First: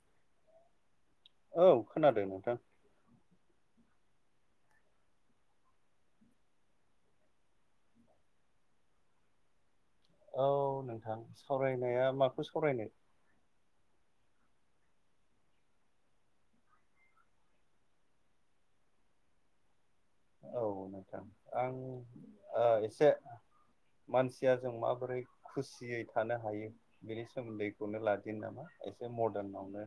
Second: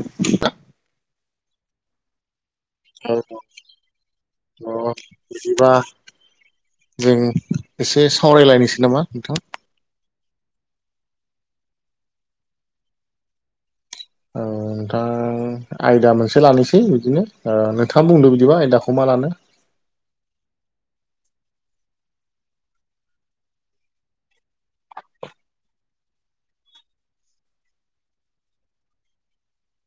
नयस औ खोनादों नोंथां औ अ बिदिबा जों एसे सावरायलायनोसै नामा नोंथां औ नोंथां सावरायनाया माखौ सावरायनो औ दा आयदा मोनसे लानोसै बिदिनो नोंथाङा बुंदो बिदिबा आयदाखौ मा लानो औ नोंथां आं एसे मानसिया जों माबोरै खुसियै थानो हायो बेनि सोमोन्दैखौनो लादिनो नामा एसे मदार्न आवनो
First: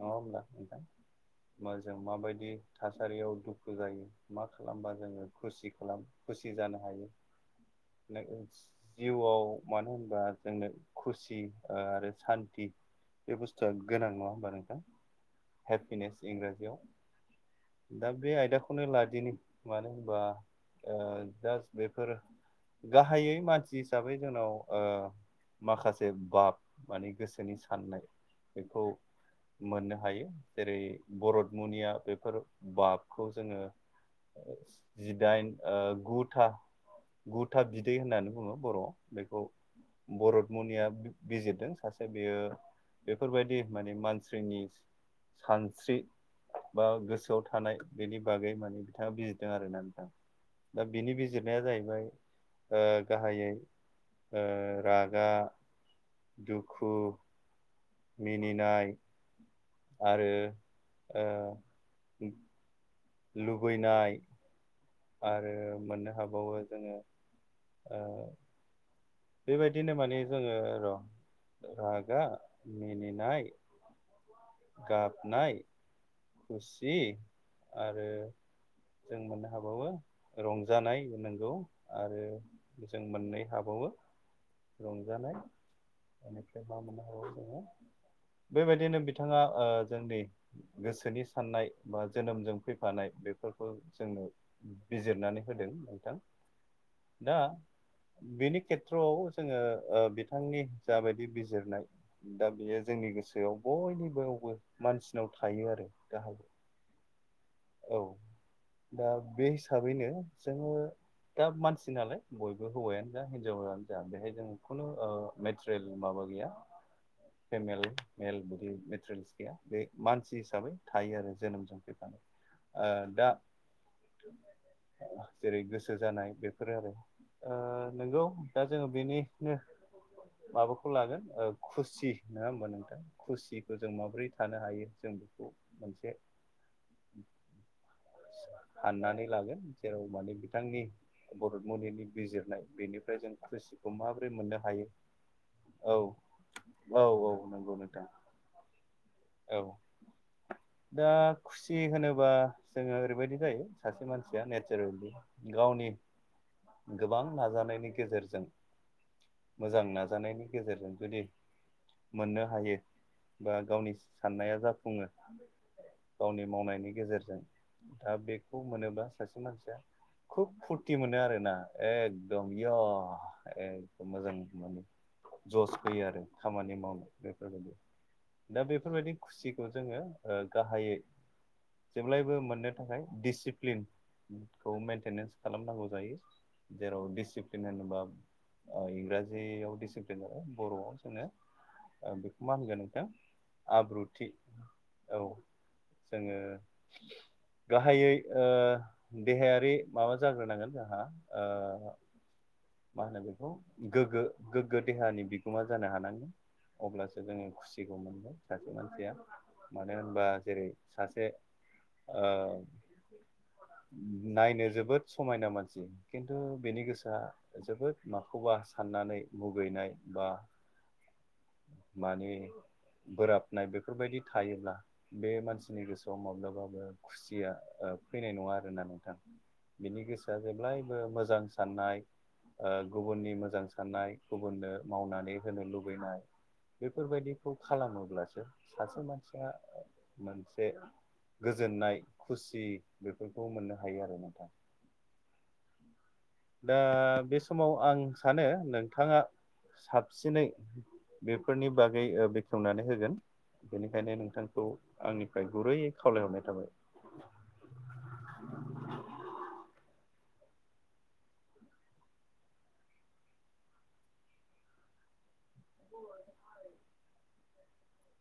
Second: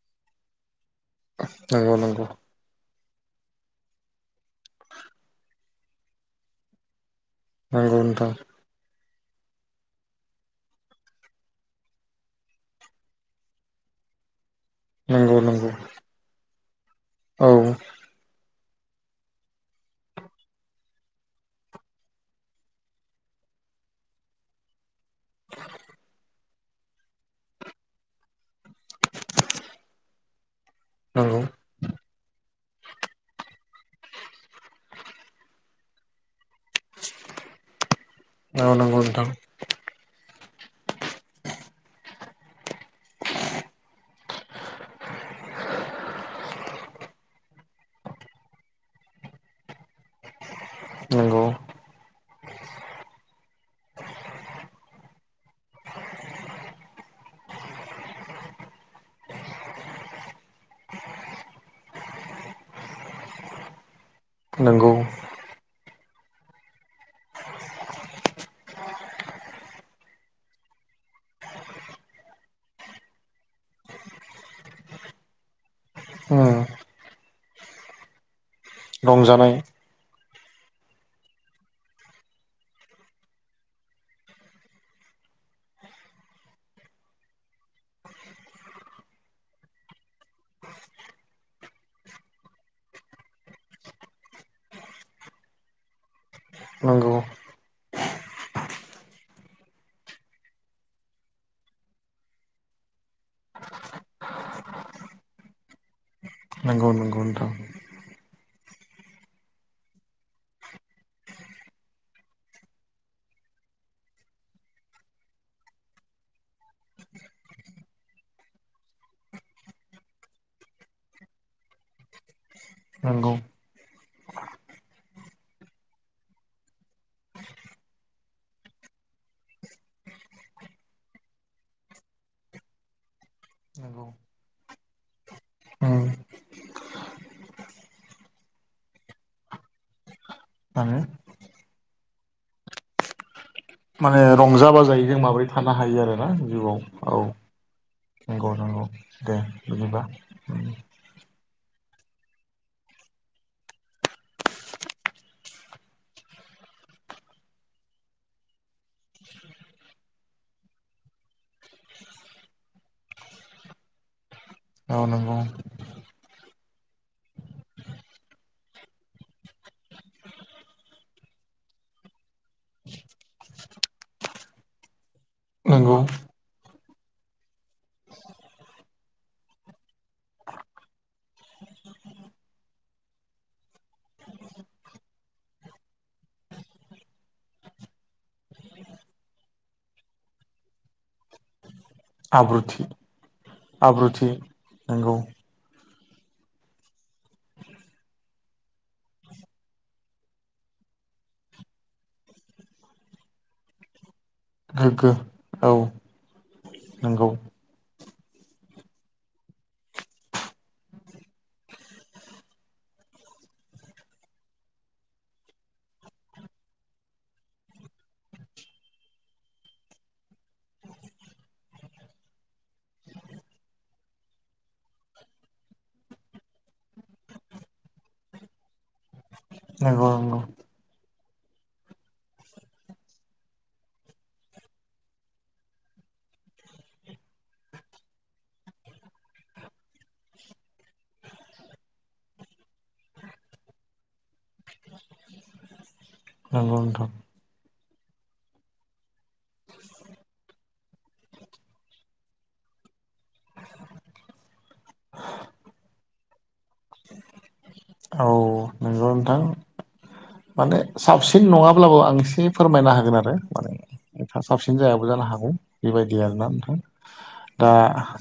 नङा होमब्ला नोंथां जों नंगौ नंगौ माबायदि थासारियाव दुखु जायो मा खालामबा जोङो खुसि खालाम खुसि जानो हायो नंगौ नोंथां जिउआव मानो होनबा जोंनो खुसि आरो सान्थि बे बुस्थुआ गोनां नङा होमबा नोंथां नंगौ नंगौ हेपिनेस औ इंराजियाव दा बे आयदाखौनो लादिनि मानो होनबा जास्ट बेफोर गाहायै मानसि हिसाबै जोंनाव ओ माखासे बाब माने गोसोनि साननाय बेखौ मोननो हायो जेरै नंगौ बरदमुनिया बेफोर बाबखौ जोङो जिदाइन ओ गु था गु था बिदै होननानै बुङो औ बर'आव नंगौ नोंथां बेखौ बरदमुनिया बिजिरदों सासे बेयो बेफोरबायदि माने मानसिनि सानस्रि बा गोसोआव थानाय बेनि बागै माने बिथाङा बिजिरदों आरोना नोंथां दा बिनि नंगौ बिजिरनाया जाहैबाय ओ गाहायै रागा दुखु मिनिनाय आरो ओ लुबैनाय नोंगौ आरो मोननो हाबावो जोङो ओ बेबायदिनो माने जोङो र' रागा मिनिनाय गाबनाय उम खुसि आरो जों मोननो रंजानाय हाबावो रंजानाय नोंगौ आरो जों मोननै हाबावो रंजानाय बेनिफ्राय मा मोननो हाबावो जोङो बेबायदिनो बिथाङा ओ जोंनि गोसोनि साननाय बा जोनोमजों फैफानाय बेफोरखौ जोंनो बिजिरनानै होदों नोंथां नंगौ दा बेनि खेथ्रआव जोङो ओ बिथांनि जाबायदि बिजिरनाय दा बेयो जोंनि गोसोआव बयनिावबो मानसिनाव थायो आरो गाहाय नोंगौ नोंगौ नोंथां औ दा बे हिसाबैनो जोङो दा मानसि नालाय बयबो हौवायानो जा हिनजाव आनो जा बेहाय जों खुनु मेटेरियेल माबा गैया [inaudible] फेमेल मेल बिदि मेटेरियेल्स गैया बे मानसि हिसाबै थायो आरो जोनोमजों फैना ओ दा नंगौ ओ जेरै गोसो जानाय बेफोरो आरो ओ नोंगौ दा जोङो बेनिनो माबाखौ लागोन ओ खुसि नङा होमबा नोंथां खुसिखौ जों नंगौ माबोरै थानो हायो जों बेखौ उम मोनसे हाननानै लागोन जेराव माने बिथांनि माने भहत मनिनि बिजिरनाय बेनिफ्राय जों खुसिखौ माने माबो रंजा बाजायै जों माबोरै थानो हायो आरोना जिउआव औ नंगौ नोंथां नंगौ नंगौ दे औ बिदिबा दा खुस सि होनोबा जोङो ओरैबायदि जायो सासे मानसिया नेचारेलि गावनि गोबां नाजानायनि गेजेरजों मोजां नाजानायनि गेजेरजों जुदि मोननो हायो बा गावनि साननाया औ जाफुङो नंगौ गावनि मावनायनि गेजेरजों दा बेखौ मोनोब्ला सासे मानसिया खुब फुरथि मोनो आरोना एकदम या एकदम मोजां मोनो जस नंगौ फैयो आरो खामानि मावनो बेफोरबायदि दा बेफोरबायदि खुसिखौ जोङो ओ गाहायै जेब्लायबो मोननो थाखाय डिसिप्लिनखौ मेन्टेनेन्स खालामनांगौ जायो जेराव डिसिप्लिन होनोबा औ इंराजियाव डिसिप्लिन आरो बर'आव जोंनो ओ बेखौ मा होनगोन आब्रुथि नोंथां आब्रुथि नंगौ औ जोङो गाहायै ओ देहायारि माबा जाग्रोनांगोन जोहा ओ मा होनो बेखौ गोग्गो-गोग्गो गोग्गो देहानि बिगोमा औ जानो हानांगोन। अब्लासो नंगौ जोङो खुसिखौ मोनबाय सासे मानसिया मानो होनबा जेरै सासे ओ नायनो जोबोद समायना मानसि खिन्थु बेनि गोसोआ जोबोद माखौबा साननानै मुगैनाय बा माने बोराबनाय बेफोरबायदि थायोब्ला बे मानसिनि गोसोआव माब्लाबाबो खुसिया ओ फैनाय नङा आरोना नोंथां बिनि नंगौ गोसोआ नंगौ जेब्लायबो मोजां साननाय, ओ गुबुननि मोजां साननाय गुबुननो मावनानै होनो लुबैनाय, बेफोरबायदिखौ खालामोब्लासो सासे मानसिया मोनसे गोजोननाय खुसि बेफोरखौ मोननो हायो आरो नथा दा नंगौ नोंथां बे समाव आं सानो नोंथाङा साबसिनै बेफोरनि बागै ओ बेखेवनानै होगोन। बेनिखायनो नोंथांखौ आंनिफ्राय गुरै खावलायहरनाय थाबाय। औ नंगौ नोंथां। द माने साबसिन नङाब्लाबो आं एसे फोरमायनो हागोन आरो माने एफा साबसिन जायाबो जानो हागौ। बेबायदि आरोना नोथां। दा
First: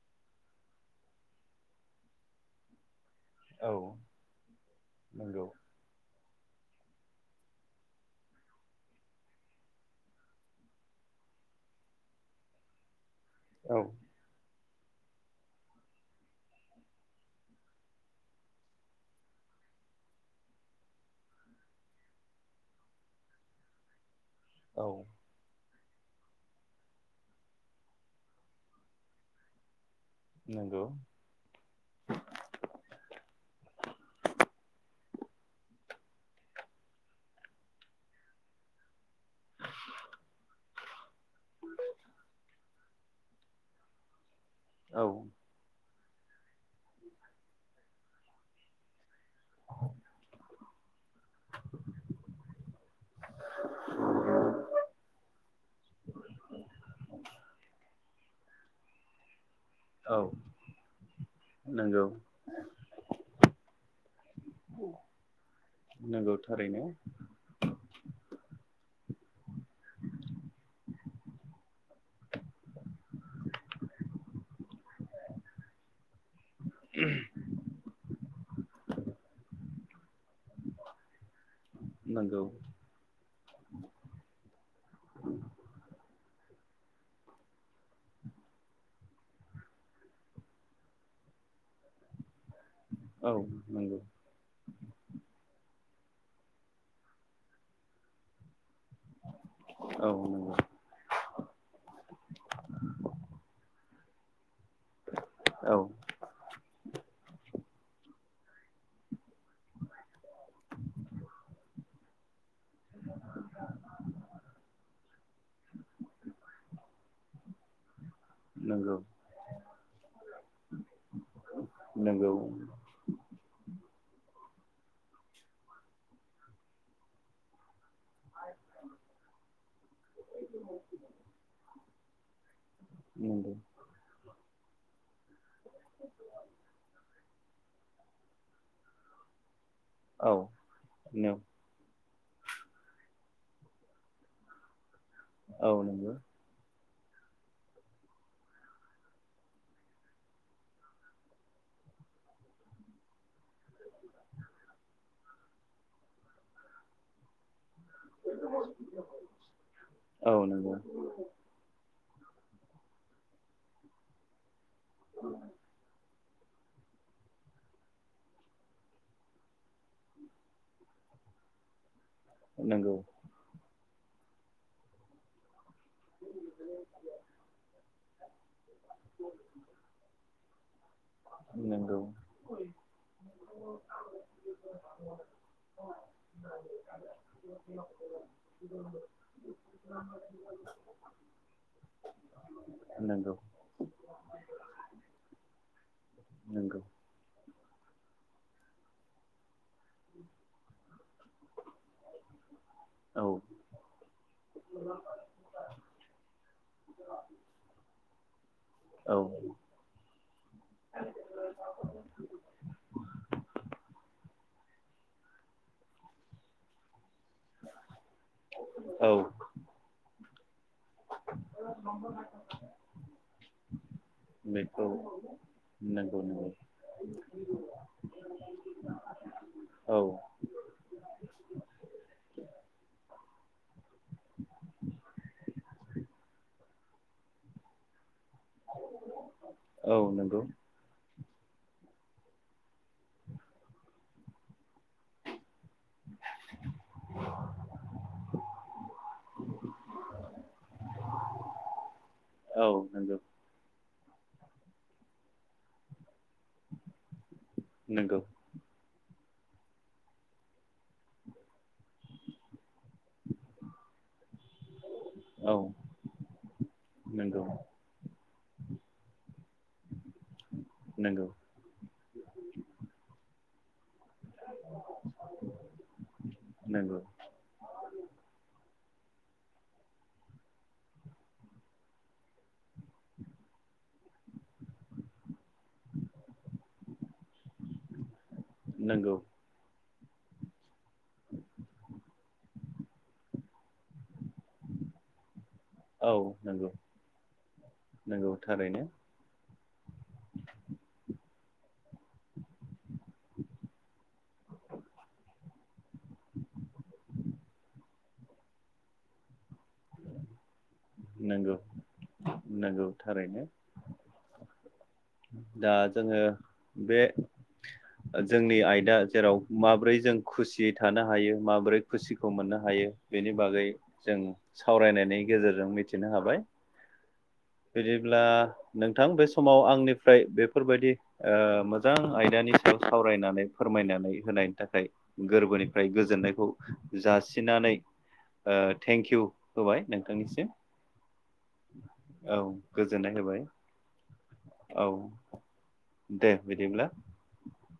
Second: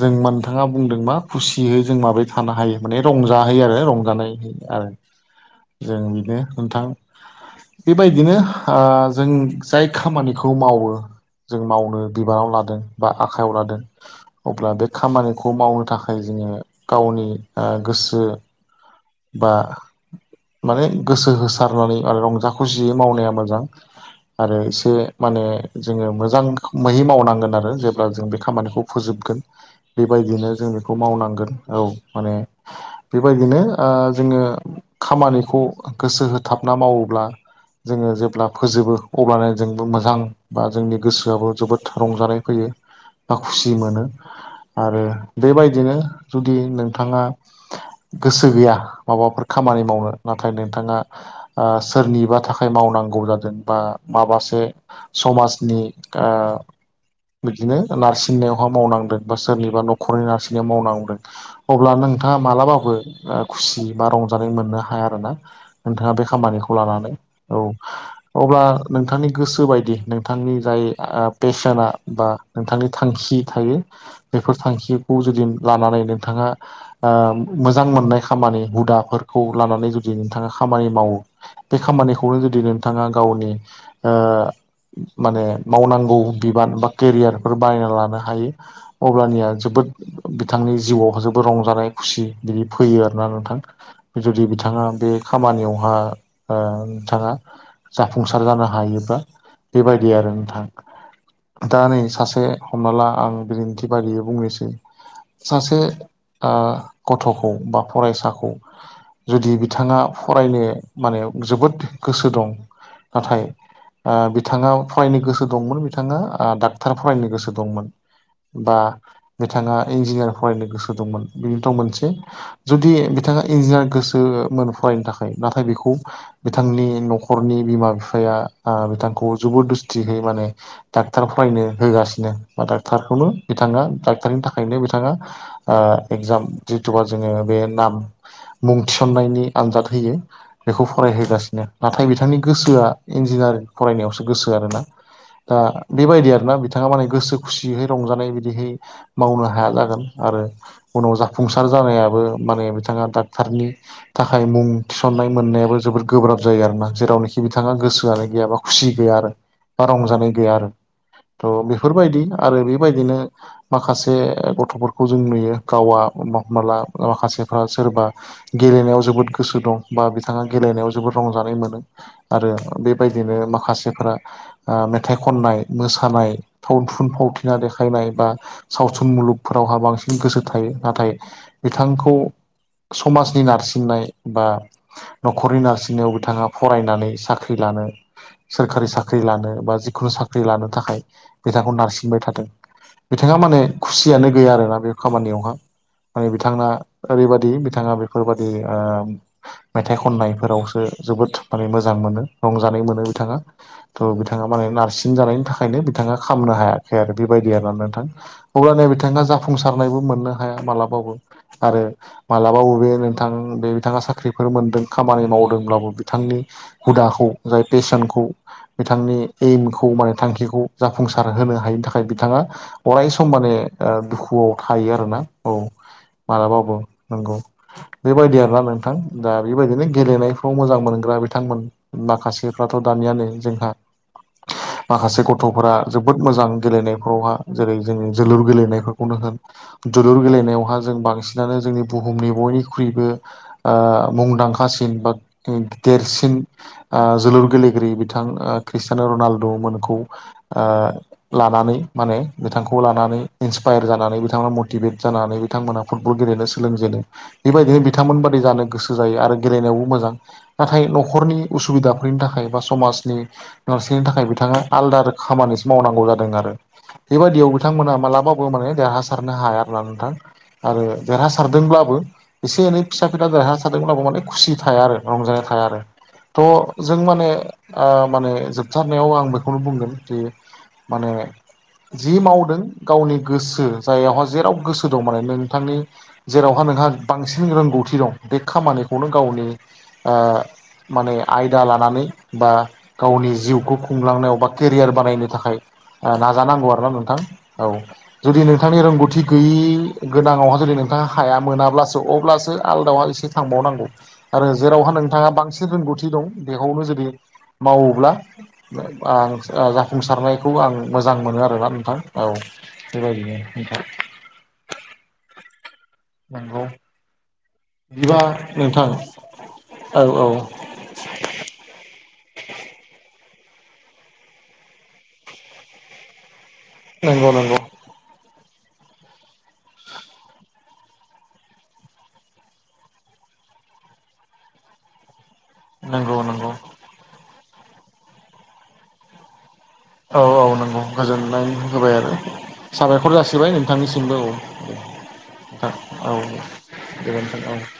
जों नोंथाङा बुंदों मा खुसियै जों माबारै थानो हायो माने रंजा जायो आरो औ रंजानाय आरो नंगौ। जों बिनो नोंथां बेबायदिनो आ जों जाय खामानिखौ मावो, जों मावनो बिबानाव लादों बा आखाइयाव लादों। अब्ला बे खामानिखौ मावनो थाखाय जोङो गावनि ओ गोसो बा। माने गोसो होसारनानै आरो रंजा खुसियै मावनाया मोजां। आरो एसे औ माने जोङो मोजां खोमहै मावनांगोन आरो जेब्ला जों बे खामानिखौ फोजोबगोन। बेबायदिनो जों नंगौ बेखौ मावनांगोन औ माने बेबायदिनो ओ जोङो खामानिखौ गोसो होथाबना मावोब्ला जोङो जेब्ला फोजोबो अब्लानो जोंबो मोजां बा जोंनि गोसोआबो जोबोद रंजानाय फैयो। बा खुसि मोनो आरो औ बेबायदिनो जुदि नोंथाङा गोसो गैया, माबाफोर खामानि मावनो नाथाय नोंथाङा आ सोरनिबा थाखाय मावनांगौ जादों बा माबासे समाजनि आ बिदिनो नारसिन सिन्नायावहा मावनांदों बा सोरनिबा औ न'खरनि नारसिननायाव मावनांदों अब्ला नंगौ नोंथाङा मालाबाबो आ खुसि बा रंजानाय मोननो हाया आरोना नोंथाङा बे नंगौ खामानिखौ थारैनो लानानै औ। अब्ला नोंथांनि गोसो बायदि नोंथांनि जाय आ पेसेना बा नोंथांनि थांखि थायो बेफोर थांखिखौ जुदि लानानै नोंथाङा आ मोंजां मोननाय खामानि हुदाफोरखौ लानानै जुद दि नोंथाङा खामानि मावो बे खामानिखौनो नंगौ जुदि नो थाङा गावनि अ माने मावनांगौ बिबान बा केरियार फोर बायना लानो हायो। अब्लानिया जोबोद बिथांनि जिउआव जोबोद रंजानाय खुसि बिदि फैयो आरोना औ नोंथां नंगौ जुदि बिथाङा बे खामानियावहा ओ नोंथाङा जाफुंसार जानो हायो। बा बेबायदि औ आरो नंगौ नोंथां। दा नै सासे हमना ला आं बिदिन्थि बायदियै बुंनोसै। औ सासे आ गथ'खौ बा फरायसाखौ। जुदि बिथाङा फरायनो माने जोबोद गोसो दं नाथाय आ बिथाङा फरायनो गोसो दंमोन बिथाङा आ डाक्टार फरायनो गोसो दंमोन। बा नंगौ बिथाङा इन्जिनियारि फरायनो गोसो दंमोन बेनिथ' मोनसे। नंगौ जुदि बिथाङा इन्जिनियार गोसोमोन फरायनो थाखाय नाथाय बेखौ। बिथांनि न'खरनि बिमा बिफाया आ बिथांखौ जबोद दुस्थियै माने‌ डाक्टार फरायनो होगासिनो बा डाक्टारखौनो नंगौ बिथाङा डाक्टारनि थाख बेखायनो बिथाङा आ एक्जाम जि थुबा जोङो बे नाम मुं थिसन्नायनि आनजाद होयो औ बेखौ नों फरायहोगासिनो। नाथाय बिथांनि गोसोआ इन्जिनियारिं फरायनायावसो गोसो आरोना दा औ नंगौ बेबायदि आरो ना बिथां। नोङा माने गोसो खुसियैै रंजानाय बिदिहै मावनो हाया जागोन आरो उनाव जाफुंसार डक्टार जानायाबो माने बिथाङा डाक्टारनि। थाखाय मुं थिसननाय मोननायाबो जबोद गोब्राब जायो आरोना जेरावनिखि बिथाङा गोसोआनो गैया बा खुसि गैया आरो बा रंजानाय औ गैया आरो। नंगौ थ' बेफोरबायदि आरो बेबायदिनो माखासे गथ'फोरखौ जों नुयो गावा। हमबा हमनाला माखासेफ्रा सोरबा गेलेनायाव जोबोद गोसो दं बा बिथाङा गेलेनायाव। जोबोद रंजानाय मोनो आरो नंगौ बेबायदिनो माखासेफ्रा आ मेथाइ खननाय। मोसानाय सावथुन फावथिना देखायनाय बा सावथुन मुलुगफोरावहा बांसिन गोसो थायो नाथाय नंगौ बिथांखौ। समाजनि नारसिननाय बा न'खरनि नारसिननायाव बिथाङा फरायनानै साख्रि लानो। सोरखारि साख्रि लानो बा जिखुनु साख्रि लानो थाखाय बिथांखौ नारसिनबाय थादों नंगौ बिथाङा माने। खुसियानो गैया आरोना बे खामानियावहा। माने बिथांआ नंगौ ओरैबादि बिथाङा बेफोरबादि आम मेथाइ खननायफोरावसो जोबोद माने मोजां मोनो रंजानाय मोनो औ बिथाङा। थ' बिथाङा माने नारसिन जानायनि थाखायनो बिथाङा खामनो हायाखै आरो बेबायदि आरो ना नोंथां। अब्लानो औ बिथाङा जाफुंसारनायबो मोननो हाया मालाबाबो। आरो मालाबा बबे नोंथां बे बिथाङा साख्रिफोर मोन्दों खामानि मावदोंब्लाबो। बिथांनि हुदाखौ जाय पेसेनखौ औ बिथांनि एइमखौ माने थांखिखौ। जाफुंसार होनो हायिनि थाखाय बिथाङा अराय सम माने ओ दुखुआव बेखौ थायो आरोना‌। औ नंगौ नंगौ मालाबाबो नंगौ बेबायदि आरोना नोंथां दा बेबायदिनो औ गेलेनाय। थ' मोजां मोनग्रा बिथांमोन माखासेफ्राथ' दानियानो जोंहा। माखासे गथ'फोरा जोबोद मोजां गेलेनायफ्रावहा। जेरै जोंनि जोलुर गेलेनायफोरखौनो होन। औ नंगौ बवहा जों बांसिनानो जोंनि बुहुमनि बयनिख्रुइबो। ओ मुंदांखासिन बा दे देरसिन थिं आ जोलुर गेलेगिरि बिथां आ क्रिस्टियान' रनाल्द' मोनखौ। आ लानानै माने औ बिथांखौ नंगौ लानानै। इन्सपायार जानानै बिथांआ मटिभेट जानानै। बिथांमोना फुटबल गेलेनो सोलोंजेनो बेबायदिनो नंगौ बिथांमोन बादि जानो गोसो। गो जायो आरो गेलेनायावबो मोजां नाथाय न'खरनि उसुबिदाफोरनि थाखाय बा समाजनि। नारसिन थाखाय बिथाङा आलादा औ खामानिसो मावनांगौ जादों आरो नंगौ बेबायदियाव बिथांमोना मालाबा। खौ माने देरहासारनो हायाब्ला नोंथां आरो नंगौ देरहासारदोंब्लाबो। एसे एनै फिसा फिला देरहासारदोंमोनब्लाबो माने खुसि थाया आरो रंजानाय थाया आरो। थ' नंगौ जों माने ओ माने जोबथारनायाव आं बेखौनो बुंगोन कि। माने जि मावदों गावनि गोसो जाययावहा जेराव। गोसो दं माने नोंथांनि जेरावहा नोंहा बांसिन रोंगौथि दं बे खामानिखौनो नंगौ गावनि। आ माने आयदा लानानै बा। गावनि जिउखौ खुंलांनायाव बा केरियार बानायनो थाखाय। आ औ नाजानांगौ नंगौ आरो ना नोंथां औ नंगौ जुदि नोंथांनि थारैनो रोंगौ। गैयि गोनाङावहा जुदि नोंथाङा हाया मोनाब्लासो अब्लासो आलदाहा एसे थांबावनांगौ आरो जेरावहा नोंथाङा बांसिन रोंगौथि दं बेखौनो जुदि मावोब्ला आं जाफुंसारनायखौ आं मोजां मोनो नंगौ आरोना नोंथां औ। नंगौ बेबायदिनो थारैनो नोंथां। दा जोङो नंगौ बे बिदिबा जोंनि नोंथां आयदा जेराव माबोरै औ जों औ खुसि थानो हायो माबोरै खुसिखौ मोननो हायो बेनि बागै जों सावरायनायनि गेजेरजों मिथिनो हाबाय नंगौ नंगौ बिदिब्ला नोंथां बे समाव आंनिफ्राय बेफोरबायदि ओ मोजां आयदानि सायाव सावरायनानै फोरमायनानै होनायनि थाखाय गोरबोनि फ्राय नंगौ गोजोननायखौ नंगौ जासिनानै ओ थेंक इउ होबाय औ औ नोंथांनिसिम नंगौ गोजोननाय होबाय आरो औ साबायखर गोजोननाय होबाय जासिबाय नोंथांनिसिमबो औ। औ ओ औ दे बिदिब्ला गोजोन्थों औ।